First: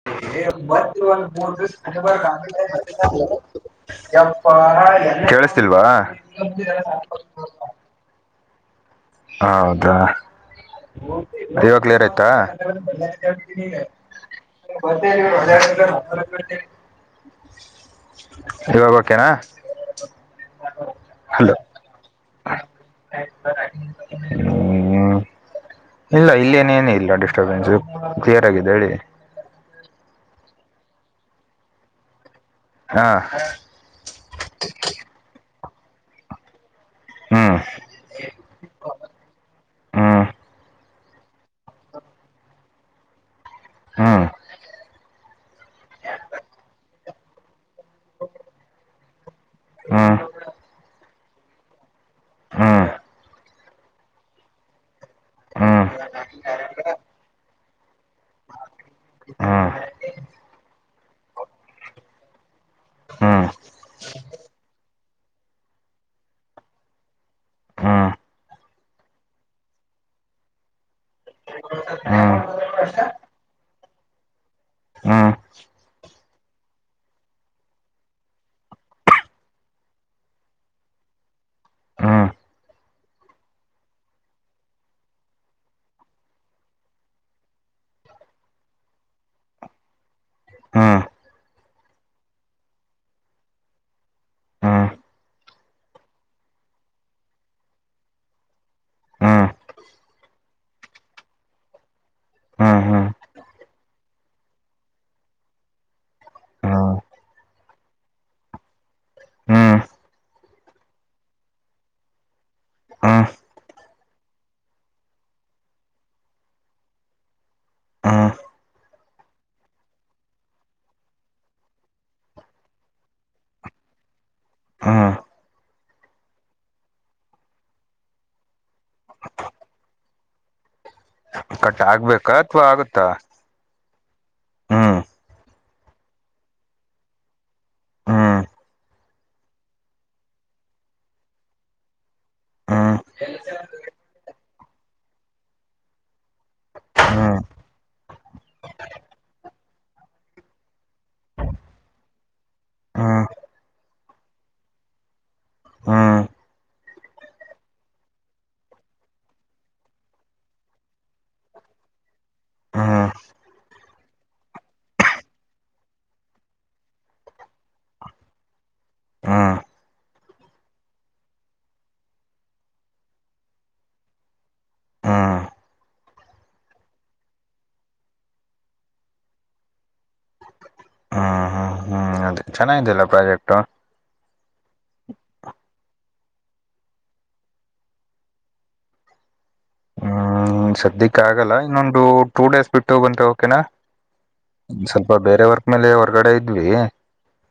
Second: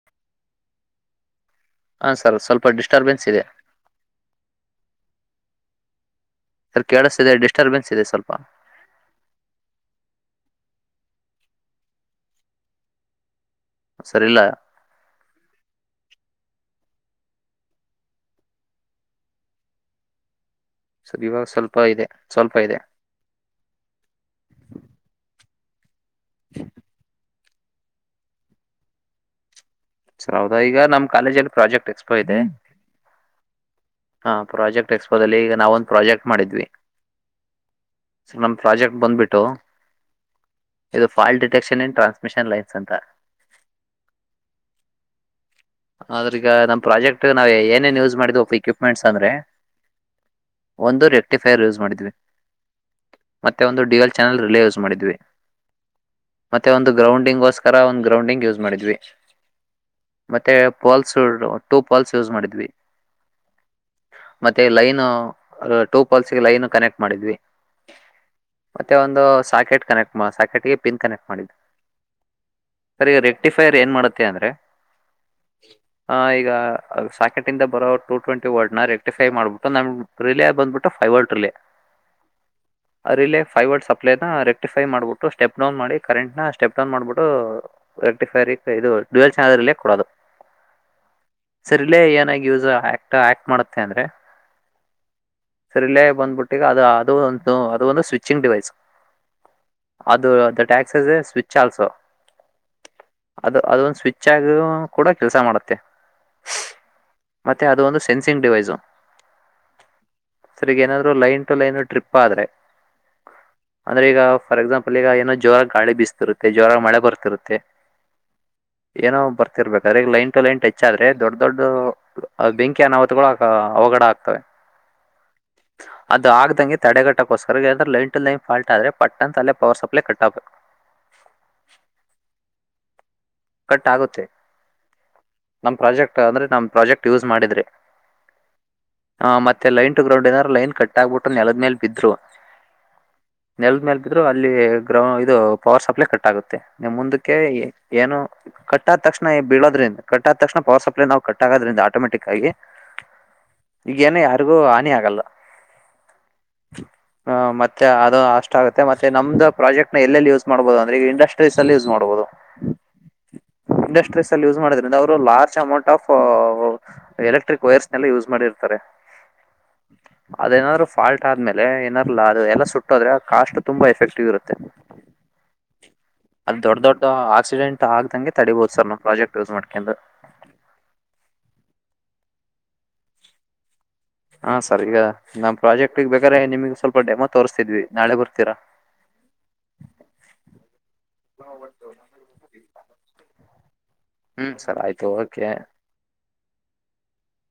[unintelligible] ಯಪ್ಪ ಹಾಂ ಸರ್ ಸ್ವಲ್ಪ ಡಿಸ್ಟರ್ಬೆನ್ಸ್ ಇದೆ ಕೇಳಸ್ತಿಲ್ವಾ. ಹೆ ಕೇಳಿಸ್ತೀದೆ ಡಿಸ್ಟರ್ಬೆನ್ಸ್ ಇದೆ ಸ್ವಲ್ಪ. ಹೌದಾ ಇವಾಗ ಕ್ಲಿಯರ್ ಆಯ್ತಾ. ಸರ್ ಇಲ್ಲ [unintelligible] ಇವಾಗ ಓಕೆ ನಾ ಸರ್ ಇವಾಗ ಸ್ವಲ್ಪ ಇದೆ ಸ್ವಲ್ಪ ಇದೆ. ಹ್ಮ್ ಹ್ಮ್ ಇಲ್ಲ ಇಲ್ಲನೇನೂ ಇಲ್ಲ ಡಿಸ್ಟ್ ಬೆನ್ಸ್ ಕ್ಲಿಯರ್ ಆಗಿದ್ದೆ ಹೇಳಿ ಸರ್ ಹೌದಾ ಈಗ ನಮ್ಮ್ ಕಾಲೇಜ್ ಅಲ್ಲಿ ಪ್ರಾಜೆಕ್ಟ್ ಎಕ್ಸ್ ಪೋ ಇದೆ. ಹಾ ಹಾ ಪ್ರಾಜೆಕ್ಟ್ ಎಕ್ಸ್ ಪೋ ದಲ್ಲಿ ಈಗ ನಾವು ಒಂದು ಪ್ರಾಜೆಕ್ಟ್ ಮಾಡಿದ್ವಿ. ಹ್ಮ್ ಸರ್ ನಮ್ಮ್ ಪ್ರಾಜೆಕ್ಟ್ ಬಂದ್ಬಿಟ್ಟು. ಹ್ಮ್ ಇದು fault detection and transmission lines ಅಂತ. ಹ್ಮ್ ಆದ್ರೆ ಈಗ ನಮ್ಮ ಪ್ರಾಜೆಕ್ಟ್ ನಾವು ಏನೇನ್ ಯೂಸ್ ಮಾಡಿದ್ ಇಕ್ವಿಪ್ಮೆಟ್ಸ್ ಅಂದ್ರೆ. ಹ್ಮ್ ಒಂದು ರೆಕ್ಟಿಫೈರ್ ಯೂಸ್ ಮಾಡಿದ್ವಿ. ಹ್ಮ್ ಮತ್ತೆ ಒಂದು D L channel relay use ಮಾಡಿದ್ವಿ. ಹ ಮತ್ತೆ ಒಂದು ಗ್ರೌಂಡಿಂಗ್ಗೋಸ್ಕರ ಒಂದು ಗ್ರೌಂಡಿಂಗ್ ಯೂಸ್ ಮಾಡಿದ್ವಿ. ಹಾ ಮತ್ತೆ ಪೋಲ್ಸ್ ಟೂ ಪೋಲ್ಸ್ ಯೂಸ್ ಮಾಡಿದ್ವಿ. ಮತ್ತೆ ಲೈನು ಟೂ ಪಲ್ಸ್ ಗೆ ಲೈನ್ ಕನೆಕ್ಟ್ ಮಾಡಿದ್ವಿ. ಮತ್ತೆ ಒಂದು ಸಾಕೆಟ್ ಕನೆಕ್ಟ್ ಸಾಕೆಟ್ ಗೆ ಪಿನ್ ಕನೆಕ್ಟ್ ಮಾಡಿದ್ವಿ. ಹಾ. ರೀ ಈ ರೆಕ್ಟಿಫೈರ್ ಏನ್ ಮಾಡುತ್ತೆ ಅಂದ್ರೆ [inaudible] ಹಾ ಈಗ ಸಾಕೆಟ್ ಇಂದ ಬರೋ ಟು ಟ್ವೆಂಟಿ ವರ್ಡ್ನಾ ರೆಕ್ಟಿಫೈ ಮಾಡ್ಬಿಟ್ಟು ನಮ ರಿಲೆ ಬಂದ್ಬಿಟ್ಟ ಫೈವರ್ಡ ರಿಲೆ ಹಾ. ರಿಲೆ ಫೈವಡ್ ಸಪ್ಲೈನ ರೆಕ್ಟಿಫೈ ಮಾಡ್ಬಿಟ್ಟು ಸ್ಟೆಪ್ ಡೌನ್ ಮಾಡಿ ಕರೆಂಟ್ ನ ಸ್ಟೆಪ್ ಡೌನ್ ಮಾಡ್ಬಿಟ್ಟೂ ರೆಕ್ಟಿಫೈರಿ ಕ್ ಇದು ಡುಯೆಲ್ [unintelligible] ಕೊಡೋದು ಸರ್ ಇಲ್ಲೇ ಏನಾಗಿ ಯೂಸ್ ಹ್ಯಾಕ್ಟ್ ಆಕ್ಟ್ ಮಾಡುತ್ತೆ ಅಂದ್ರೆ ಸರಿಲೇ ಬಂದ್ಬಿಟ್ಟ ಈಗ ಅದ ಅದು ಒಂದು ಅದು ಒಂದು ಸ್ವಿಚ್ಚಿಂಗ್ ಡಿವೈಸ್ ಹ್ಮ್ ಅದ the tax is a switch also ಅದ ಅದೊಂದು ಸ್ವಿಚ್ ಆಗಿಯೂ ಕೂಡ ಕೆಲಸ ಮಾಡುತ್ತೆ [unintelligible] ಮತ್ತೆ ಅದು ಒಂದು ಸೆನ್ಸಿಂಗ್ ಡಿವೈಸು ಹ್ಮ್. ಸರ್ ಇಗ ಏನಾದ್ರು ಲೈನ್ ಟು ಲೈನ್ ಟ್ರಿಪ್ ಆದ್ರೆ ಹ್ಮಾ. ಅದ್ರೆ ಈಗ ಫಾರ್ ಎಕ್ಸಾಂಪಲ್ ಈಗ ಏನೋ ಜೋರಾಗಿ ಗಾಳಿ ಬಿಸ್ತಿರುತ್ತೆ ಜೋರಾಗಿ ಮಳೆ ಬರ್ತಿರುತ್ತೆ ಹಾ. ಏನೋ ಬರ್ತಿರ್ಬೇಕಾದ್ರೆ ಈಗ ಲೈನ್ ಟು ಲೈನ್ ಟಚ್ಚಾದ್ರೆ ದೊಡ್ಡ ದೊಡ್ ಅ ಬೆಂಕಿ ಅನಾಹತ್ಗಳು ಅಗ ಅವಘಡ ಆಗ್ತವೆ ಹಾ. ಅದು ಆಗ್ದಂಗೆ ತಡೆಗಟ್ಟೊಕೋಸ್ಕರ ಏನಂದ್ರೆ ಲೈನ್ ಟು ಲೈನ್ ಫಾಲ್ಟ್ ಆದ್ರೆ ಪಟ್ ಅಂತ್ ಅಲ್ಲೆ ಪವರ್ ಸಪ್ಲೈ ಕಟ್ ಆಗ್ಬೇಕು ಕಟ್ಟ್ ಆಗ್ಬೇಕಾ ಅಥವಾ ಆಗುತ್ತಾ ಕಟ್ಟ್ ಆಗುತ್ತೆ. ಹ್ಮ್ ನಮ್ ಪ್ರಾಜೆಕ್ಟ್ ಅಂದ್ರೆ ನಮ್ ಪ್ರಾಜೆಕ್ಟ್ ಯೂಸ್ ಮಾಡಿದ್ರೆ ಹ್ಮ್ ಹ ಮತ್ತೆ ಲೈನ್ ಟು ಗ್ರೌಂಡ್ ಏನಾರ ಲೈನ್ ಕಟ್ ಆಗ್ಬಿಟ್ಟು ನೆಲಗ್ ಮೇಲ್ ಬಿದ್ರುವಾ ಹ್ಮ್ ನೆಲದ ಮೇಲ್ ಬಿದ್ರು ಅಲ್ಲಿ ಗ್ರೌ ಇದು ಪವರ್ ಸಪ್ಲೈ ಕಟ್ ಆಗುತ್ತೆ. ನಿಮ್ಮ್ ಮುಂದಕ್ಕೆ ಹ್ಮ್ ಏನು ಕಟ್ಟಾದ ತಕ್ಷಣ ಏ ಬೀಳೋದ್ರಿಂದ ಕಟ್ಟ್ ಆದ ತಕ್ಷಣ ಪವರ್ ಸಪ್ಲೈ ನಾವು ಕಟ್ ಆಗೋದ್ರಿಂದ ಆಟೋಮೆಟಿಕ್ ಆಗಿ ಹ್ಮ್ ಹ್ಮ್ ಈಗೇನ ಯಾರಿಗೂ ಹಾನಿ ಆಗಲ್ಲ ಹ್ಮ್ [inaudible] ಹಾ ಮತ್ತೆ ಅದು ಅಷ್ಟ ಆಗುತ್ತೆ ಮತ್ತೆ ನಮ್ದ ಪ್ರಾಜೆಕ್ಟ್ ನ ಎಲ್ಲೆಲ್ಲಿ ಯೂಸ್ ಮಾಡ್ಬಹುದು ಅಂದ್ರೆಗ ಇಂಡಸ್ಟ್ರೀಸ್ ಅಲ್ಲಿ ಯೂಸ್ ಮಾಡ್ಬಹುದು ಹ್ಮ್ ಇಂಡಸ್ಟ್ರೀಸ್ ಅಲ್ಲಿ ಯೂಸ್ ಮಾಡೊದ್ರಿಂದ ಅವರು ಲಾರ್ಜ್ ಅಮೌಂಟ್ ಆಫ್ ಎಲೆಕ್ಟ್ರಿಕ್ ವೈರ್ಸ್ನೆಲ್ಲ ಯೂಸ್ ಮಾಡಿರ್ತಾರೆ [inaudible] ಅದೇನಾದ್ರು ಫಾಲ್ಟ್ ಆದ್ಮೇಲೆ ಏನಾರ ಲಾ ಎಲ್ಲಾ ಸುಟ್ಟು ಹೋದರೆ ಕಾಸ್ಟ್ ತುಂಬಾ ಎಫೆಕ್ಟಿವ್ ಇರುತ್ತೆ. ಹಾ. ಅದ್ ದೊಡ್ಡ ದೊಡ್ಡ ಆಕ್ಸಿಡೆಂಟ್ ಆಗ್ದಂಗೆ ತಡಿಬಹದು ಸರ್ ನಮ್ ಪ್ರಾಜೆಕ್ಟ್ ಯೂಸ್ ಮಾಡ್ಕೊಂಡ್ ಚೆನ್ನಾಗಿ ಇದ್ಯಲ್ಲ ಪ್ರಾಜೆಕ್ಟು ಹಾ ಸರ್ ಈಗ ನಮ್ಮ್ ಪ್ರಾಜೆಕ್ಟಗ್ ಬೇಕಾದ್ರೆ ನಿಮ್ಗ್ ಸ್ವಲ್ಪ ಡೆಮೊ ತೋರಿಸ್ತಿದ್ವಿ ನಾಳೆ ಬರ್ತೀರಾ ಹ್ಮಾ ಸದ್ಯಕ್ಕ ಆಗಲ್ಲ ಇನ್ನೊಂದು ಟೂ ಡೇಸ್ ಬಿಟ್ಟು ಬಂದ್ರೆ ಓಕೆನಾ. ಹ್ಮ್ ಸರ್ ಆಯ್ತು ಸ್ವಲ್ಪ ಬೇರೆ ಓಕೆ ವರ್ಕ್ ಮೇಲೆ ಹೊರ್ಗಡೆ ಇದ್ವೀ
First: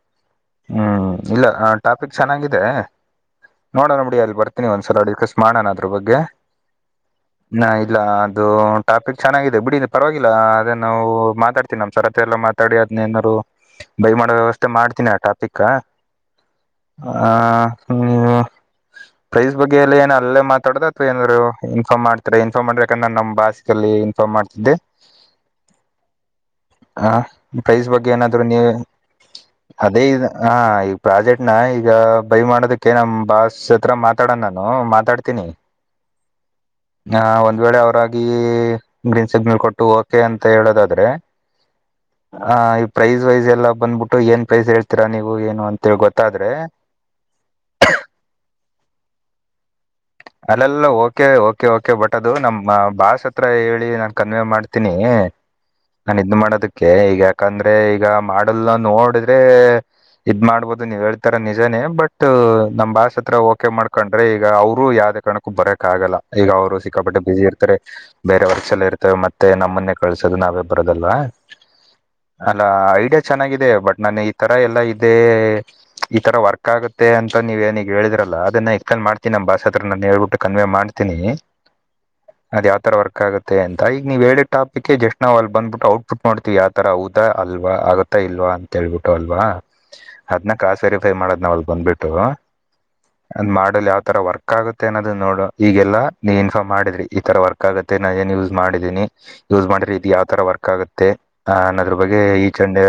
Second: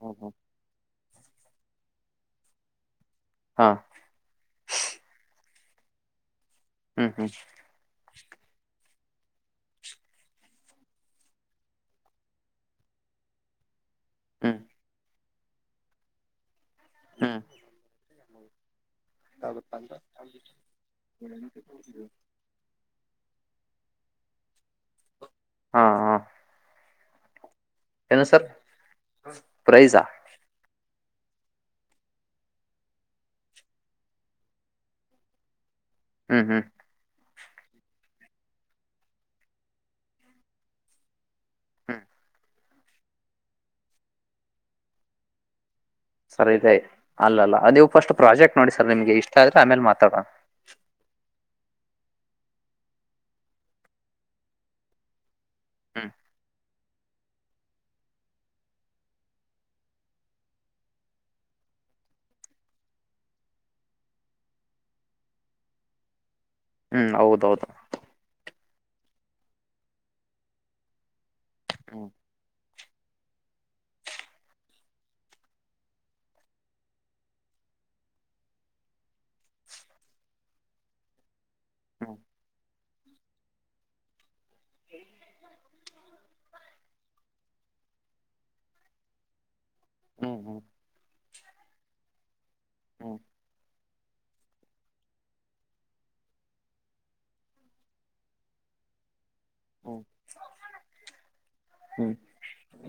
ಓಹೋ. ಹ್ಮ್ ಇಲ್ಲಾ ಆ ಟಾಪಿಕ್ ಚೆನ್ನಾಗಿದೆ ಹಾ. ನೋಡಣ ಬಿಡಿ ಅಲ್ಲಿಗ್ ಬರ್ತೀನಿ ಒಂದ್ಸಲ ಡಿಕಸ್ ಮಾಡಣ ಅದ್ರ ಬಗ್ಗೇ ಹ್ಮ್ ಹ್ಮ್ ಹಾ ಇಲ್ಲ ಅದು ಟಾಪಿಕ್ ಚೆನ್ನಾಗಿದೆ ಬಿಡಿ ಪರವಾಗಿಲ್ಲ ಅದೇ ನಾವು ಮಾತಾಡ್ತೀನಿ ನಮ್ ಸರ್ ಹತ್ರ ಎಲ್ಲ. ತಾಡಿ ಅದ್ನಯೇನಾರು. ಬೈ ಮಾಡೋ ಹ್ಮ್ ವ್ಯವಸ್ಥೆ ಮಾಡ್ತೀನಿ ಆ ಟಾಪಿಕ ಆ ಹ್ಮ್ ಹು. ಪ್ರೈಸ್ ಬಗ್ಗೆ ಎಲ್ಲ ಏನ ಅಲ್ಲೇ ಮಾತಾಡ್ದ ಅಥವಾ ಏನಾದ್ರು ಇನ್ಫಾಮ್ ಮಾಡ್ತ ಇನ್ಫಾರ್ಮ್ ಮಾಡ್ಬೇಕಂದ್ರ ನಮ್ಮ ಭಾಸ್ಕಲ್ಲಿ ಇನ್ಫಾರ್ಮ್ ಮಾಡ್ತಿದ್ದೆ. ಹಾ ಹಾ ಹ ಪ್ರೈಸ್ ಬಗ್ಗೆ ಏನು ಏನಾದ್ರು ಸರ್ ನೀ ಪ್ರೈಸಾ ಅದೇ ಇದು. ಹ ಈಗ ಪ್ರಾಜೆಕ್ಟ್ ನ ಈಗ ಬೈ ಮಾಡೋದಕ್ಕೆ ನಮ್ಮ್ ಬಾಸ್ ಹತ್ರ ಮಾತಾಡೋಣ ನಾನು ಮಾತಾಡ್ತೀನಿ. ಹ್ಮ್ ಹ್ಮ್ ಆ ಒಂದ್ ವೇಳೆ ಅವರಾಗಿ ಗ್ರೀನ್ ಸಿಗ್ನಲ್ ಕೊಟ್ಟು ಓಕೆ ಅಂತ ಹೇಳೋದಾದ್ರೆ ಹ್ಮ್ ಹ ಈ ಪ್ರೈಸ್ ವೈಸ್ ಎಲ್ಲ ಬಂದ್ಬಿಟ್ಟು ಏನ್ ಪ್ರೈಸ್ ಹೇಳ್ತೀರ ನೀವು ಏನು ಅಂತ. ಸರಿ ಇ ಅಲ್ಲ ಅಲ್ಲ ಅ ನೀವು ಫಸ್ಟ್ ಪ್ರಾಜೆಕ್ಟ್ ನೋಡಿ ಸರ್ ನಿಮ್ಗೆ ಇಷ್ಟ ಆದ್ರೆ ಆಮೇಲೆ ಮಾತಾಡೋ. ಅಲ್ಲಲ್ಲ ಓಕೆ ಓಕೆ ಓಕೆ ಬಟ್ ಅದು ನಮ್ಮ್ ಬಾಸ್ ಹತ್ರ ಹೇಳಿ ನಾನ್ ಕನ್ವೇ ಮಾಡ್ತೀನಿ ಹ್ಮ್ ನನ್ ಇದ್ ಮಾಡೋದಕ್ಕೆ ಈಗ ಯಾಕಂದ್ರೆ ಈಗ ಮಾಡಲ್ಲ ನೋಡಿದ್ರೆ. ಇದ್ ಮಾಡ್ಬೋದು ನೀವ್ ಹೇಳ್ತಾರ ನಿಜಾನೇ ಬಟ್ ನಮ್ ಬಾಸ್ ಹತ್ರ ಓಕೆ ಮಾಡ್ಕೊಂಡ್ರೆ ಈಗ. ಅವರು ಯಾವ್ದೇ ಕಣಕ್ಕೂ ಬರಕಕ್ಕಗಲ್ಲ ಈಗ ಅವರು ಹ್ಮ್ ಸಿಕ್ಕಾಪಡ್ಟ್ಟೆ ಬಿಸಿ ಹೌದೌದು ಇರ್ತಾರೆ. ಬೇರೆ ವರ್ಷಲ್ಲ ಇರ್ತೇವೆ ಮತ್ತೆ ನಮ್ಮನ್ನೆ ಕಳ್ಸೋದು ನಾವೇ ಬರೋದಲ್ವಾ ಹ್ಮ್ ಅಲ್ಲ ಐಡಿಯಾ ಚೆನ್ನಾಗಿದೆ ಬಟ್ ನಾನು ಈ ತರ ಎಲ್ಲಾ ಇದೆ. ಈತರ ವರ್ಕ್ ಆಗುತ್ತೆ ಅಂತ ನೀ ಏನಿಗೆ ಹೇಳಿದ್ರಲ್ಲ ಅದನ್ನ ಎಕ್ಸ್ಪ್ಲೇನ್ ಮಾಡ್ತೀ ನಮ್ಮ್ ಭಾಷೆ. ನಾನು ಹೇಳ್ಬಿಟ್ಟು ಕನ್ವೇ ಮಾಡ್ತೀನಿ ಹ್ಮ್ ಅದು ಯಾವ ತರ ವರ್ಕ್ ಆಗುತ್ತೆ ಅಂತ ಈಗ ನೀವ್ ಹೇಳಿ. ಟಾಪಿಕ್ಗೆ ಜಸ್ಟ್ ನಾವು ಅಲ್ಲಿ ಬಂದ್ಬಿಟ್ಟು ಔಟ್ಪುಟ್ ಮಾಡ್ತೀವಿ ಯಾವತರ ಹೌದಾ ಅಲ್ವಾ ಆಗತ್ತಾ ಇಲ್ವಾ ಅಂತ ಕೇಳ್ಬಿಟ್ಟು ಅಲ್ವಾ. ಹ್ಮ್ ಅದ್ನ್ನ ಹ್ಮ್ ಕ್ರಾಸ್ ವೆರಿಫೈ ಮಾಡದ್ನಾವು ಅಲ್ಲಿ ಬಂದ್ಬಿಟ್ಟು ಆ ಹ್ಮ್ ಮಾಡ್ಯುಲ್ ಯಾವ್ತರ ವರ್ಕ್. ವರ್ಕ್ ಆಗುತ್ತೆ ಅನ್ನೋದು ನೋಡು ಈಗೆಲ್ಲ ನೀ ಇನ್ಫಾಮ್ ಮಾಡಿದ್ರಿ ಈ ತರ ವರ್ಕ್ ಆಗುತ್ತೆ ನಾನ ಏನ್ ಯೂಸ್ ಮಾಡಿದೀನಿ. ಯೂಸ್ ಮಾಡ್ರಿ ಇದು ಹ್ಮ್ ಯಾವ್ ತರ ವರ್ಕ್ ಆಗುತ್ತೆ ಅ ಅನ್ನೋದ್ರ ಹ್ಮ್ ಬಗ್ಗೆ ಈಚ್ ಅಂಡ್.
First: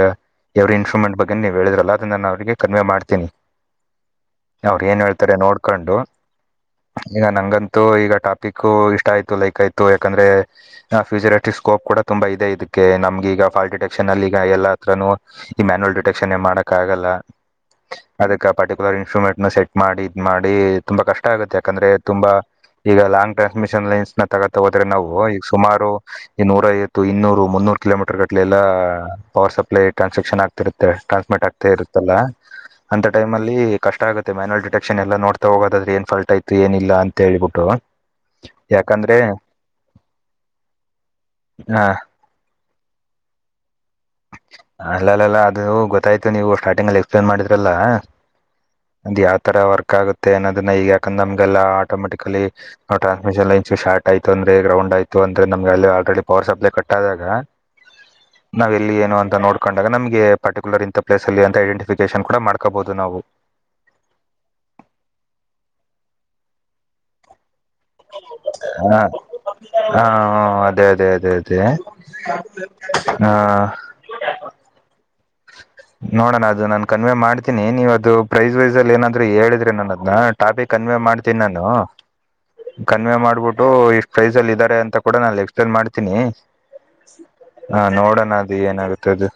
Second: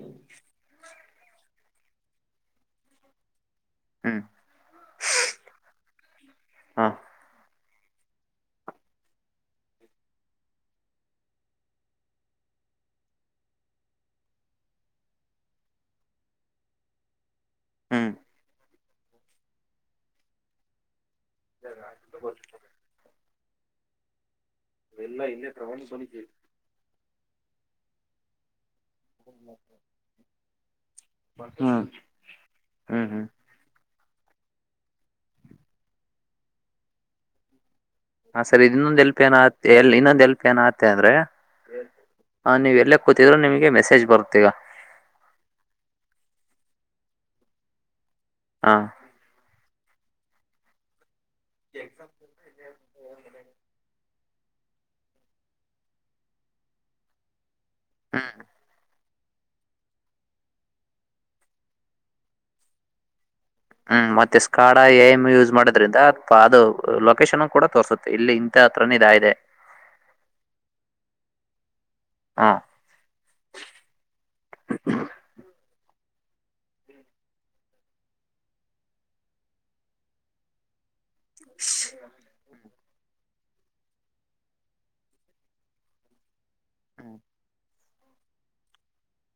ಎವ್ರ ಇನ್ಸ್ಟ್ರಮೆಂಟ್ ಬಗ್ಗೆ ನೀ ಹೇಳಿದ್ರಲ್ಲ ಅ ನಾನು ಅವರಿಗೆ ಕನ್ಮೆ ಮಾಡ್ತೀನಿ. ಹ್ಮ್ ಅವ್ರ ಏನ್ ಹೇಳ್ತಾರೆ ನೋಡ್ಕೊಂಡು. ಹ್ಮ್ ಈಗ ನಂಗಂತೂ ಈಗ ಟಾಪಿಕ್ ಇಷ್ಟ ಆಯ್ತು ಲೈಕ್ ಆಯ್ತು ಯಾಕಂದ್ರೆ. ಆ ಫ್ಯಚರಟ್ರಿ ಸ್ಕೋಪ್ ಕೂ ತುಂಬಾ ಇದೆ ಇದಕ್ಕೆ ನಮಗೆ ಈಗ ಫಾಲ್ ಡಿಟೆಕ್ಷನ್ ಅಲ್ಲಿ ಈಗ ಎಲ್ಲ ಹತ್ರನೂ. ಈ ಮ್ಯನ್ಯುವಲ್ ಡಿಟೆಕ್ಷನ್ ಏನ್ ಮಾಡಕ್ ಆಗಲ್ಲ. ಹ್ಮ್ ಪರ್ಟಿಕ್ಯುಲರ್ ಇನ್ಸ್ಟ್ರೂಮೆಂಟ್ ನ ಸೆಟ್ ಮಾಡಿ ಇದ ಮಾಡಿ ತುಂಬಾ ಕಷ್ಟ ಆಗುತ್ತೆ ಯಾಕಂದ್ರೆ ತುಂಬಾ. ಈಗ ಲಾಂಗ್ ಟ್ರನ್ಸ್ಮಿಷನ್ ಲೈನ್ಸ್ ತಕೊಂತ ಹೋದೆ ನಾವು ಈಗ ಸುಮಾರು ಈ ನೂರ. ಇನ್ನೂರು ಮುನ್ನೂರು ಕಿಲೋಮೀಟರ್ ಗಟ್ಲೆ ಎಲ್ಲಾ. ಪವರ್ ಸಪ್ಲೈ ಟ್ರಾನ್ಸಿಕ್ಷನ್ ಆಗ್ತಿರುತ್ತ ಟ್ರಾನ್ಸ್ಮಿಟ್ ಹ್ಮ್ ಆಗ್ತಾ ಇರುತ್ತಲ್ಲ ಅಂತ ಹ್ಮ್ ಹ್ಮ್ ಟೈಮ್ ಅಲ್ಲಿ ಕಷ್ಟ ಆಗುತ್ತೆ ಮ್ಯಾನಯಲ್ ಡಿಟಕ್ಷನ್ಲ್ಲಯೆಲ್ಲಾ ನೋಡ್ತಾ ಹೋಗೋದ್ರಾದ್ರೆ ಏನ್ ಫಾಲ್ಟ್ ಅಯ್ತೆ ಅಂತೇಳ್ಬಿಟ್ಟು. ಹ ಸರಿ ಇ ಇನ್ನೊಂದ್ ಎಲ್ಪ್ ಏನ ಇನ್ನೊಂದ್ ಎಲ್ಪ ಏನಆತ್ತ ಅಂತ ಅಂದ್ರೆ. ಹ ಹಾ ನೀವು ಎಲ್ಲೇ ಕೂತಿದರು ನಿಮಗೆ ಮೆಸೇಜ್ ಬರುತ್ತೆ ಈಗ. ಅಲ್ಲ ಅಲ್ಲಾ ಅದು ಗೊತ್ತಾಯ್ತು ನೀವು ಸ್ಟಾರ್ಟಿಂಗ್ ಅಲ್ಲಿ ಎಕ್ಸ್ಪ್ಲೇನ್ ಮಾಡಿದ್ರಲ್ಲಾ. ಹಾ ಅಂದ್ ಯಾವ ತರ ವರ್ಕ್ ಆಗುತ್ತೆ ಅನ್ನೋದನ್ನ ಈಗ. ನಮಗೆಲ್ಲ ಆಟೋಮೆಟಿಕಲಿವು ಟ್ರನ್ಸ್ಮಿಷನ್ ಲೈನ್ ಶಾರ್ಟ್. ಆಯ್ತು ಅಂದ್ರೆ ಗ್ರೌಂಡ್ ಆಯ್ತ ಅಂದ್ರೆ ನಮ್ಮಗೆ ಅಲ್ಲಿ ಆಲ್ರಡಿ ಪವರ್ ಸಪ್ಲೈ ಕಟ್ ಆದಾಗ. ಹ್ಮ ನಾವು ಎಲ್ಲಿ ಏನು ಅಂತ ನೋಡಕೊಂಡಾಗ ನಮಗೆ ಪರ್ಟಿಕ್ಯುಲರ್ ಇಂಥ ಪ್ಲೇಸ್ ಅಲ್ಲಿ ಅಂತ ಐಡೆಂಟಿಫಿಕೇಶನ್ ಕಡೂ ಮ ಮಾಡಕೋಬಹುದು ನಾವು. ಹ್ಮ್ ಮತ್ತೆ ಸ್ಕಾಡ ಏನೂ ಯೂಸ್ ಮಾಡೋದ್ರಿಂದ ಅದು ಲೋಕೇಷನ್ ಕೂಡ ತೋರುಸುತ್ತ್ ಹಾ ಹಾ ಅದೇ ಅದೇ ಅದೇ ಅದೇ ಹಾ ಹಾ ಹ ನೋಡೋಣ ಅದು ನಾನ್ ಕನ್ವೇ ಮಾಡ್ತೀನಿ ನೀವು ಅದು ಪ್ರೈಸ್ ವೈಸ್ ಅಲ್ಲಿ ಏನಾದ್ರು ಹೇಳಿದ್ರೆ ನಾನು ಅದನ್ನ ಟಾಪಿಕ್ ಕನ್ವೇ ಮಾಡ್ ತ್ತೀನ್ ನಾನು ಕನ್ವೆೇ ಮಾಡ್ಬಿಟ್ಟು ಇಷ್ಟು ಪ್ರೈಸ್ ಅಲ್ಲಿ ಇದ್ದಾರೆ ಅಂತ ಕೂಡ ನಾನು ಎಕ್ಸ್ ಪ್ಲೈನ್ ಮಾಡ್ತೀನಿ. ಹಾ ನೋಡೋಣ ಅದು ಏನಾಗುತ್ತೆ ಅದು.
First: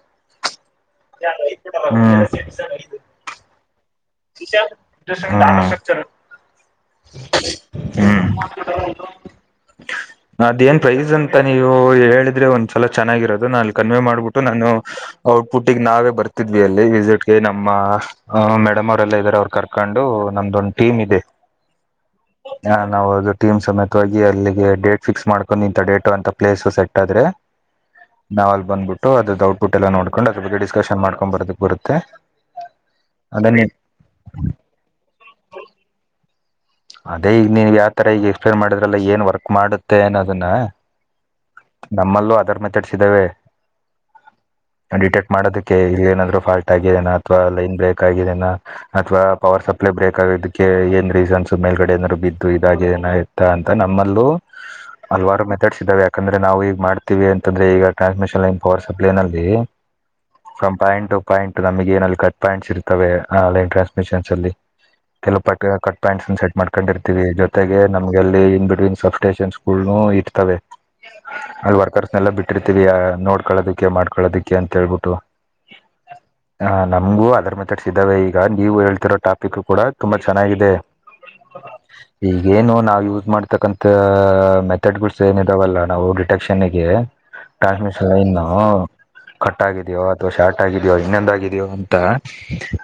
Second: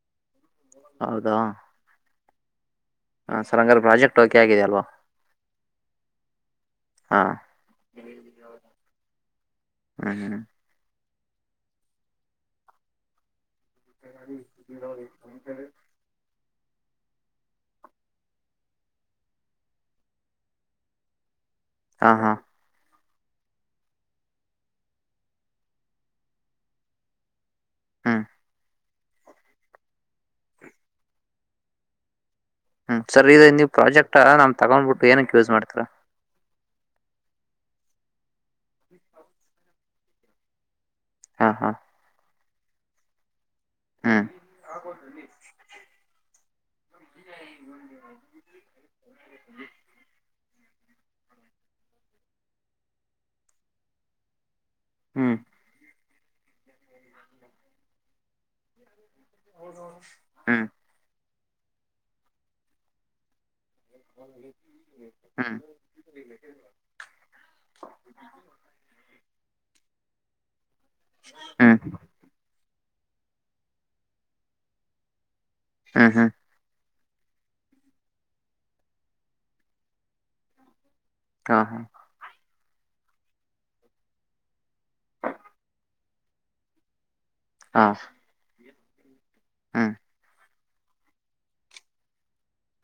ಹೌದಾ ಹ್ಮ್ ಹ ಸರ್ ಹಂಗರೆ ಪ್ರಾಜೆಕ್ಟ್ ಓಕೆ ಆಗಿದೆ ಅಲ್ವಾ ಆ ಸಕ್ತ ಹಾ [unintelligible] ಹ್ಮ್ ಹ್ಮ್ ಹ್ಮ್ ಅದೇನ್ ಪ್ರೈಸ್ ಅಂತ್ ಮತ್ತೆ ನೀವು ಹೇಳಿದ್ರೆ ಒಂದ್ಸಲ ಚೆನ್ನಾಗಿರೋದು ನಾಲ್ಕ್ ಕನ್ವೆೇ ಮಾಡ್ಬಿಟ್ಟು ನಾನು ಔಟ್ ಪುಟ್ ನಾವೇ ಬರ್ತಿ ತ್ತೀದ್ವಿ ಅಲ್ಲಿ ವಿಸಿಟ್ಗೆ ನಮ್ಮ ಮೇಡಮ್ ಅವರ್ ಪಕ್ಕದಲ್ಲೆ ಇದ್ದಾರೆ ಅವರು ಕರ್ಕೊಂಡು ನಮ್ದ್ ಒಂದು ಟೀಮ್ ಇದೆ. ಹಾ ಹಾ ಹ ನಾವು ಅದು ಟೀಮ್ ಸಮೇತವಾಗಿ ಅಲ್ಲಿಗೆ ಡೇಟ್ ಫಿಕ್ಸ್ ಮಾಡ್ಕೊಂಡು ಇಂತಥ ಡೇಟ್ ಅಂತ ಪ್ಲೇಸು ಸೆಟ್ ಆದ್ರೆ ಹ್ಮ್ ನಾವು ಅಲ್ಲಿ ಬಂದ್ಬಿಟ್ಟು ಅದು ಔಟ್ ಪುಟ್ ಎಲ್ಲ ನೋಡ್ಕೊಂಡು ಅದ್ರ ಬಗ್ಗೆ ಡಿಸ್ಕಶನ್ ಮಾಡ್ಕೊಂಡ್ ಬರ್ದಕ್ ಬರುತ್ತೆ. ಹ್ಮ್ ಸರ್ ಈ ಅದೇ ನೀ ನೀವು ಪ್ರಾಜೆಕ್ಟ್ ನಮ್ ತಗೊಂಡ್ಬಿಟ್ಟು ಏನಕ್ ಯೂಸ್ ಮಾಡ್ತೀರಾ. ಅದೇ ಈಗ ನೀವ್ ಯಾವತರ ಈಗ ಎಕ್ಸ್ಪ್ಲೇನ್ ಮಾಡಿದ್ರಲ್ಲ ಏನ್ ವರ್ಕ್ ಮಾಡುತ್ತೆ ಅನ್ನೋದನ್ನ‌. ಹಾ ಹಾ ನಮ್ಮಲ್ಲೂ ಅದರ್ ಮೇತೆಡ್ಸ್ ಇದ್ದಾವೆ ಹ್ಮ್ ಡಿಟೆಕ್ಟ್ ಮಾಡೋದಕ್ಕೆ ಇಲ್ಲಿ ಏನಾದ್ರು ಫಾಲ್ಟ್ ತೆಗಿಯೋನ ಅಥವಾ ಲೈನ್ ಬ್ರೇಕ್ ಆಗಿದೆೇಯನಾ ಅಥವಾ ಪವರ್ ಸಪ್ಲೈ ಬ್ರೇಕ್ ಆಗಿದ್ದಕ್ಕೆ ಏನ್ ರೀಸನ್ಸ್ ಮೇಲ್ಗಡೆ ಏನಾದ್ರು ಬಿದ್ದು ಇದಾಗ ಏನೂ ಅಂತ ನಮ್ಮಲ್ಲೂ ಹ್ಮ್ ಹಲವರು ಮ್ಯಾ ತೆಡ್ಸ್ ಇದ್ದಾವೆ ಯಾಕಂದ್ರೆ ನಾವು ಈ ಮಾಡ್ತೀವಿ ಅಂತಂದ್ರೆ ಈಗ ಟ್ರಾನ್ಸ್ ಮಿಷನ್ ಲೈ ಪವರ್ ಸಪ್ಲೈನಲ್ಲಿ ಹ್ಮ್ ಫ್ರಮ್ ಪಾಯಿಂಟೂ ಪಾಯಿಂಟ್ ನಮಗೆ ಏನ್ ಕಟ್ ಪಾಯಿಂಟ್ಸ್ ಇರ್ತವೆ ಆನ್ ಲೈನ್ ಟ್ರಾನ್ಸ್ಮಿಷನ್ಸ್ ಅಲ್ಲಿ ಕೆಲ ಹ್ಮ್ ಪಟ್ ಕಟ್ ಪಾಯಿಂಟ್ಸ್ ನಾ ಸೆಟ್ ಮಾಡ್ಕೊಂಡಿರ್ತೀವಿ ಜೊತೆಗೆ ನಮ್ಗೆಲ್ಲಿ ಇನ್ ಬಿಟ್ವೀನ್ ಸಬ್ ಸ್ಟೇಷನ್ಸ್ ಗಳನ್ನು ಇರ್ತವೆ. ಅಲ್ಲಿ ಹ್ಮ್ ವರ್ಕರ್ಸ್ನೆಲ್ಲಾ ಬಿಟ್ಟಿರ್ತೀವಿ ನೋಡ್ಕೊಳ್ಳೋದಿಕ್ಕೆ ಮಾಡ್ಕೊಳೋದಿಕ್ಕೆ ಅಂತ ಹೇಳ್ಬಿಟ್ಟು. ಹ್ಮ ಹ್ಮ ಹ ನಮಗೂ ಅದರ್ ಮೆತೆಡ್ಸ್ ಇದ್ದಾವೆ ಈಗ ನೀವು ಹೇಳ್ತಿರೋ ಟಾಪಿಕ್ ಕೂಡ ತುಂಬಾ ಚೆನ್ನಾಗಿದೆ. ಹ ಹಾ ಹಾ [unintelligible] ಈಗೇನು ನಾವು ಯೂಸ್ ಮಾಡತಕ್ಕಂತ ಮೆಥಡ್ಸ್ ಗಳು ಸೇಮ್ ಇದಾವಲ್ಲ ನಾವು ಡಿಟೆಕ್ಷನ್ ಗೆ ಹಾ ಟ್ರಾನ್ಸ್ಮಿಷನ್ ಲೈನ್ ಕಟ್ ಹ್ಮ್ ಆಗಿದ್ಯೋ ಅಥವಾ ಶಾರ್ಟ್ ಆಗಿದೆಯೋ ಇನ್ನೊಂದಾಗಿದ್ಯೋ ಅಂತ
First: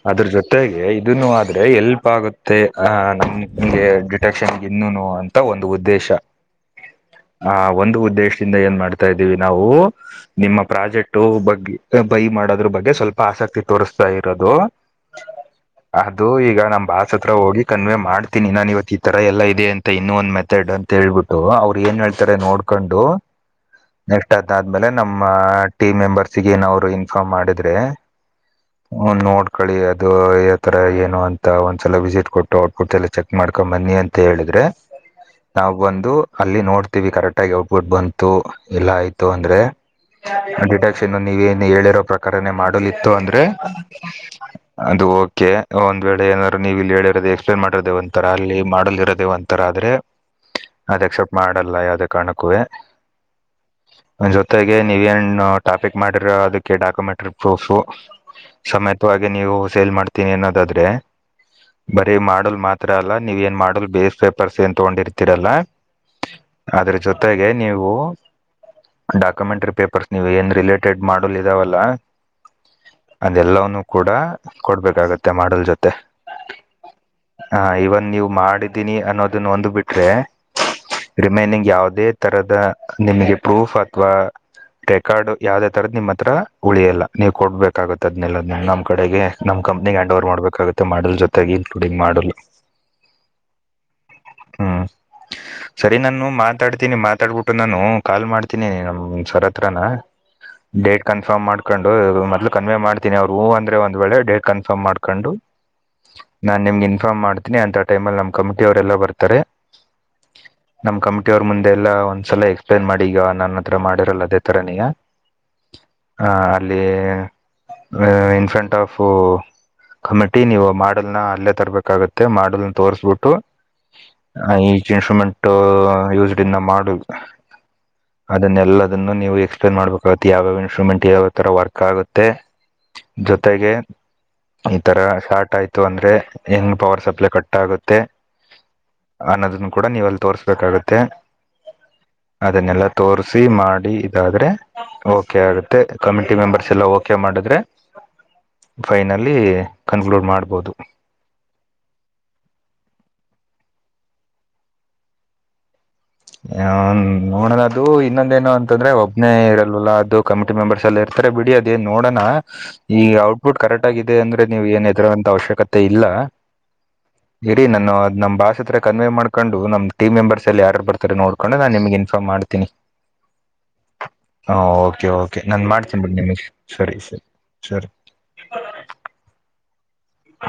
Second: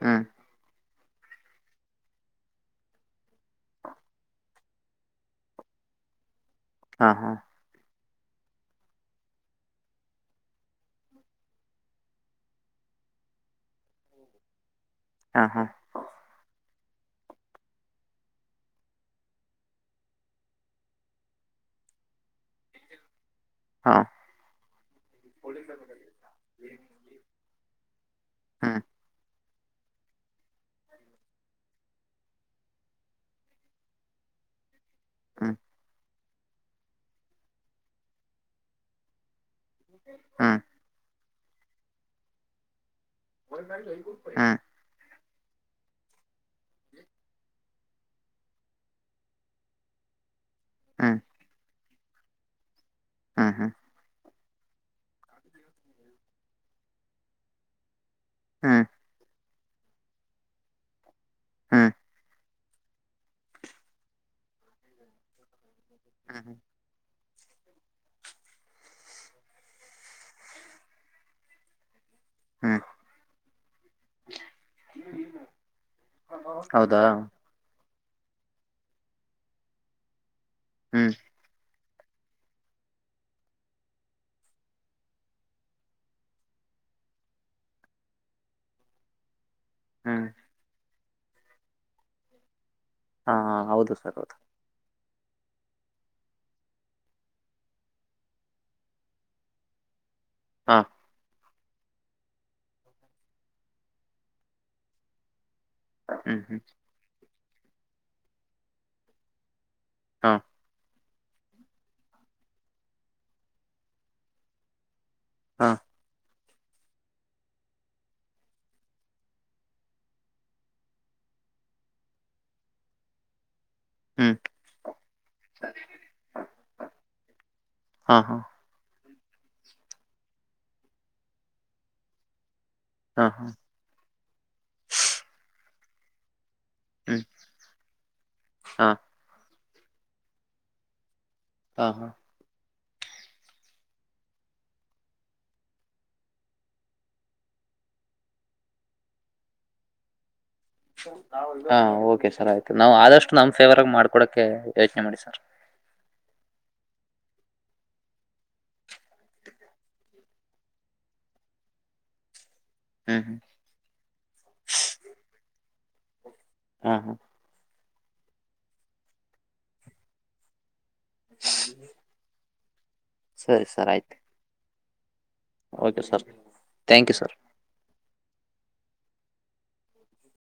ಹ್ಮ್ ಅದ್ರೂ ಜೊತೆಗೆ ಇದನ್ನು ಆದ್ರೆ ಎಲ್ಪ್ ಆಗುತ್ತೆ. ಹ ನಮಗೆ ಡಿಟೆಕ್ಷನ್ ಇನ್ನುನೂ ಅಂತ ಒಂದು ಉದ್ದೇಶ. ಹಾ ಹಾ ಆ ಒಂದು ಉದ್ದೇಶದಿಂದ ಏನ್ ಮಾಡ್ತಾ ಇದ್ದೀವಿ ನಾವು. ನಿಮ್ಮ ಪ್ರಾಜೆಕ್ಟ್ ಬಗ್ಗೆ ಬೈ ಮಾಡೋದ್ರ ಬಗ್ಗೆ ಸ್ವಲ್ಪ ಆಸಕ್ತಿ ತೋರಿಸ್ತಾ ಇರೋದು. ಹ ಹಾ ಹಾ ಅದು ಈಗ ನಮ್ ಬಾಸ್ ಹತ್ರ ಹೋಗಿ ಕನ್ವೇ ಮಾಡ್ತೀನಿ ನಾನ ಇವತ್ತು ಈ ತರ ಎಲ್ಲ ಇದೆ ಅಂತ ಇನ್ನೊಂದಂದು ಮೆತಡ್ ಅಂತೇಳ್ಬಟ್ಟ ಅವ್ರು ಏನ್ ಹೇಳ್ತಾರೆ ನೋಡ್ ಕಂಡು ಹಾ ನೆಕ್ಸ್ಟ್ ಅದ್ದ್ಮೇಲೆ ನಮ್ಮ ಟೀಮ್ ಮೆಂಬರ್ಸ್ಗ ಏನ ಅವ್ರು ಇನ್ಫಾರ್ಮ್ ಮಾಡಿದ್ರೆ ಹ್ಮ್ ಹ ನೋಡ್ಕಳಿ ಅದು ಯ ತರ ಏನು ಅಂತ ಒಂದ್ಸಲ ವಿಸಿಟ್ ಕೊಟ್ಟ ಔಟ್ಪುಟ್ ಎಲ್ಲ ಚೆಕ್ ಮಾಡ್ಕೊಂಡ ಬನ್ನಿ ಅಂತ ಹೇಳಿದ್ರೆ ಹ್ಮ್ ನಾವು ಬಂದು ಅಲ್ಲಿ ನೋಡ್ತೀವಿ ಕರೆಕ್ಟ್ ಆಗಿ ಔಟ್ಪುಟ್ ಬಂತು ಎಲ್ಲ ಆಯ್ತು ಅಂದ್ರೆ ಹ್ಮ್ [unintelligible] ಕ್ಷ ನೀವೇನು ಹೇಳಿರೋ ಪ್ರಕಾರನೇ ಮಾಡಲಿತ್ತು ಅಂದ್ರೆ [unintelligible] ಹ್ಮ್ ಅದು ಓಕೆ ಒಂದ್ ವೇಳ ಏನಾದಾರರು ನೀವು ಇಲ್ಲಿ ಹೇಳಿರೋದ ಎಕ್ಸ್ಪ್ರೆಮಾಡಿೇವ ಅಂತರ ಅಲ್ಲಿ ಮಾಡಲ್ ಇರೋದೇವ ಒಂತರ ಆದ್ರೆ ಅದ ಹ್ಮ್ ಎಕ್ಸೆಪ್ಟ ಮಾಡಲ್ಲ ಯ ಕಣಕ್ಕುವೆ ಹ್ಮ್ ಹ್ಮ್ ಅದು ಜೊತೆಗೆ ನೀವ ಏನ್ ಟಾಪಿಕ್ ಮಾಡಿರ ಅದಕ್ಕೆ ಡಾಕ್ಯುಮೆಂಟ್ರಿ ಪ್ರೂಫು ಸಮೇತವಾಗಿ ನೀವು ಸೇಲ್ ಮಾಡ್ತೀನಿ ಅನ್ನೋದಾದ್ರೆ ಹ್ಮ್ ಬರೀ ಮಾಡಲ್ ಮಾತ್ರ ಅಲ್ಲ ನೀವ್ ಏನ್ ಮಾಡಲ್ ಬೇಸ್ ಪೇಪರ್ಸ್ ಏನ್ ತಗೊಂಡಿರ್ತೀರಲ್ಲ ಹ್ಮ ಹ್ಮ್ ಅದ್ರ ಜೊತೆಗೆ ನೀವು ಡಾಕ್ಯುಮೆಂಟ್ರರಿ ಪೇಪರ್ಸ್ ನೀವು ಏನ್ ರಿಲೇಟೆಡ್ ಮಾಡಲ್ ಇದಾವಲ್ಲ ಹ್ಮ್ ಅದೆಲ್ಲವನ್ನು ಕೂಡ ಕೊಡ್ಬೇಕಾಗತ್ತೆ ಮಾಡಲ್ ಜೊತೆ [unintelligible] ಹೌದಾ ಹಾ ಇವನ್ ನೀವು ಮಾಡಿದ್ದೀನಿ ಅನ್ನೋದನ್ನು ಒಂದ್ ಬಿಟ್ರೆ ಹ್ಮ್ ರಿಮೈನಿಂಗ್ ಯಾವವುದೇ ತರದ ನಿಮಗೆ ಪ್ರೂಫ್ ಅಥವಾ ರೆಕಾರ್ಡ್ ಯಾವವುದೇ ತರದ್ ನಿಮ್ಮ ಹತ್ರ ಉಳಿಯಲ್ಲ ನೀವು ಕೊಡ್ಬೇಕಾಗತ್ತ ಅದ್ನೆೆಲ್ಲ ನಮ್ಮ್ ಕಡೆಗೆ ನಮ್ಮ್ ಕಂಪ್ನಿಗೆ ಆ್ಯಂಡ್ ಹ್ಮ್ ಓರ್ ಮಾಡಬೇಕಾಗುತ್ತೆ ಮಾಡಲ್ ಜೊತೆಾಗಿ ಇನ್ಕ್ಲೂಡಿಂಗ್ ಮಾಡಲ್ ಹಾ ಹಾ ಹೌದು ಸರ್ ಹೌದು ಹ್ಮ್ ಸರಿ ನಾನು ಮಾತಾಡ್ತೀನಿ ಮಾತಾಡ್ಬಿಟ್ಟು ನಾನು ಕಾಲ್ ಮಾಡ್ತೀನಿ ನಮ ಸರ್ ಆಂಟ್ರೇನ್ ಹಾ [unintelligible] ಕನ್ಫರ್ಮ್ ಮಾಡ್ಕೊಂಡು ಮೊದ್ಲು ಕನ್ವೆೇ ಮಾಡ್ತೀನಿ ಅವರು ಹೂ ಅಂದ್ರೆ ಒಂದ ವೇಳೆ ಡೇಟ್ ಕನ್ಫರ್ಮ್ ಮಾಡ್ಕೊಂಡು ಹ್ಮ್ ಹ್ಮ್ ನಾನ್ ನಿಮ್ಗೆ ಇನ್ಫಾರ್ಮ್ ಮಾಡ್ತೀನಿ ಅಂತ ಟೈಮಲ್ಲಿ ನಮ್ ಕಮಿಟಿ ಅವರೆಲ್ಲ ಬರ್ತಾರೆ ಹಾ ನಮ್ ಕಮಿಟಿ ಅವರ ಮುಂದೆ ಎಲ್ಲ ಒಂದ್ಸಲ ಎಕ್ಸ್ಪ್ಲೇನ್ ಮಾಡಿ ಈಗ ನನ್ನ ಹತ್ರ ಮಾಡಿರಲ್ಲ ಅದೇ ತರ ನೀಗ ಹಾ ಹಾ ಅಲೆ ಇನ್ಫ್ರಾರೆಡ್ ಓ ಕಮಿಟಿ ನೀವು ಮಾಡ ಮಾಡಲ್ ನ ಅಲ್ಲೇ ತರ್ಬೇಕಾಗುತ್ತೆ ಮಾಡಲ್ನ ತೋರ್ಸ್ಬಿಟ್ಟು ಹ್ಮ್ ಆ ಈಜ ಇನ್ಸ್ಟ್ರರುಮೆಂಟ್ ಯೂಸ್ಡಿಂದ ಮಾಡಲ್ ಹಾ ಹಾ ಅದನ್ನೆಲ್ಲ ಅದನ್ನು ನೀವು ಎಕ್ಸ್ಪ್ಲೇನ್ ಮಾಡಬೇಕಾಗುತ್ತ ಯಾವ್ಯಾವ ಇನ್ಸ್ಟೂಮೆಂಟ್ ಯಾವ ತರ ವರ್ಕ್ ಆಗುತ್ತೆ ಹಾ ಹಾ ಜೊತೆಗೆ ಈ ತರ ಶಾರ್ಟ್ ಆಯ್ತು ಅಂದ್ರೆ ಹೆಂಗ ಪವರ್ ಹ್ಮ್ ಸಪ್ಲೈ ಕಟ್ ಆಗುತ್ತೆ ಹಾ ಅನ್ನೋದನ್ನು ಕೂಡ ನೀವೆ ಅಲ್ಲಿ ತೋರ್ಸ್ಬೇಕಾಗುತ್ತೆ ಹಾ ಹಾ ಅದನ್ನೆಲ್ಲಾ ತೋಸಿ ಮಾಡಿ ಇದಾದ್ರೆ ಓಕೆ ಆಗುತ್ತೆ ಕಮಿಟಿ ಮೆಂಬರ್ಸ್ ಎಲ್ಲ ಓಕೆ ಮಾಡಿದ್ರೆ. ಫೈನಲ್ಲಿ ಕನ್ಕ್ಲೂಡ್ ಮಾಡ್ಬೋದು. ಹಾ ಓಕೆ ಸರ್ ಆಯ್ತು ನಾವು ಆದಷ್ಟು ನಮ್ಮ್ ಫೇವರ್ಗ ಮಾಡ್ಕೊಕೆ ಯೋಚನೆ ಮಾಡಿ ಸರ್. ನೋಡದ ಅದು ಇನ್ನೊಂದೇಏನು ಅಂತಂದ್ರೆ ಒಬ್ನೇ ಇರಲ್ವಲ್ಲ ಅದು. ಕಮಿಟಿ ಮೆಂಬರ್ಸ್ ಎಲ್ಲ ಇರ್ತಾರೆ ಬಿಡಿ ಅದೇನ್ ನೋಡೋಣ. ಈ ಹ್ಮ್ ಹ್ಮ್ ಔಟ್ಪುಟ್ ಕರೆಕ್ಟ್ ಆಗಿದೆ ಅಂದ್ರೆ ನೀವು ಏನ್ ಹೆದರಂತ ಅವಶ್ಯಕತೆ ಇಲ್ಲ ಹಾ ಹಾ ಇರೀ ನಾನು ನಮ್ಮ್ ಬಾಸ್ ಹತ್ರ ಕನ್ವೇ ಮಾಡಕೊಂಡು ನಮ್ಮ ಟೀಮ್ ಮೆಂಬರ್ಸ್ ಅಲ್ಲಿ ಯಾರು ಬರ್ತಾರೆ ನೋಡ್ಕೊಂಡು ನಾನ್ ನಿಮಗೆ. ಇಂಫ್ರಮ್ ಮಾಡ್ತೀನಿ. ಸರಿ ಸರ್ ಆಯ್ತು. ಹಾ ಓಕೆ ಓಕೆ ನಾನ ಮಾಡ್ತೀನಿ ಓಕೆ ಬಿಡಿ ಸರ್ ನಿಮ್ಗೆ ಸರಿ ಥ್ಯಾಂಕ್ ಯು ಸರಿ ಸರ್ ಸರಿ.